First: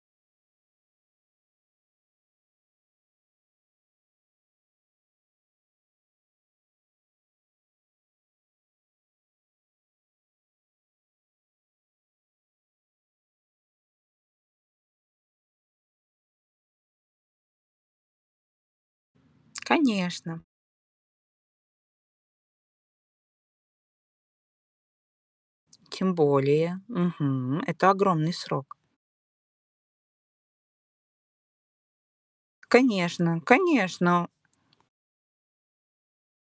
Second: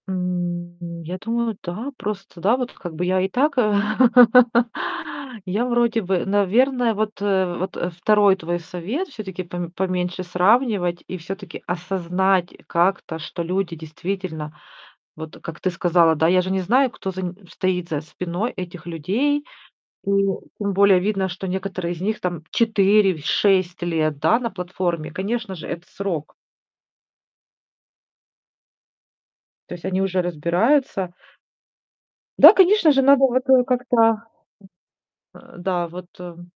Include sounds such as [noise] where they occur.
М, я думаю, да. Просто, да, вот как бы я и так, а, [laughs] я вроде бы, наверное, вот, э, вот 2 твой совет всё-таки: пом поменьше сравнивать и всё-таки осознать как-то, что люди действительно Вот, как ты сказала, да, я же не знаю, кто за нь стоит за спиной этих людей. Ту Конечно. тем более видно, что некоторые из них там 4-6 лет, да, на платформе. Конечно же, это Тем срок. более, мгм, это огромный срок. То есть они уже разбираются. Да, конечно же, надо Конечно, вот, э, как-то конечно! Э, да, вот, эм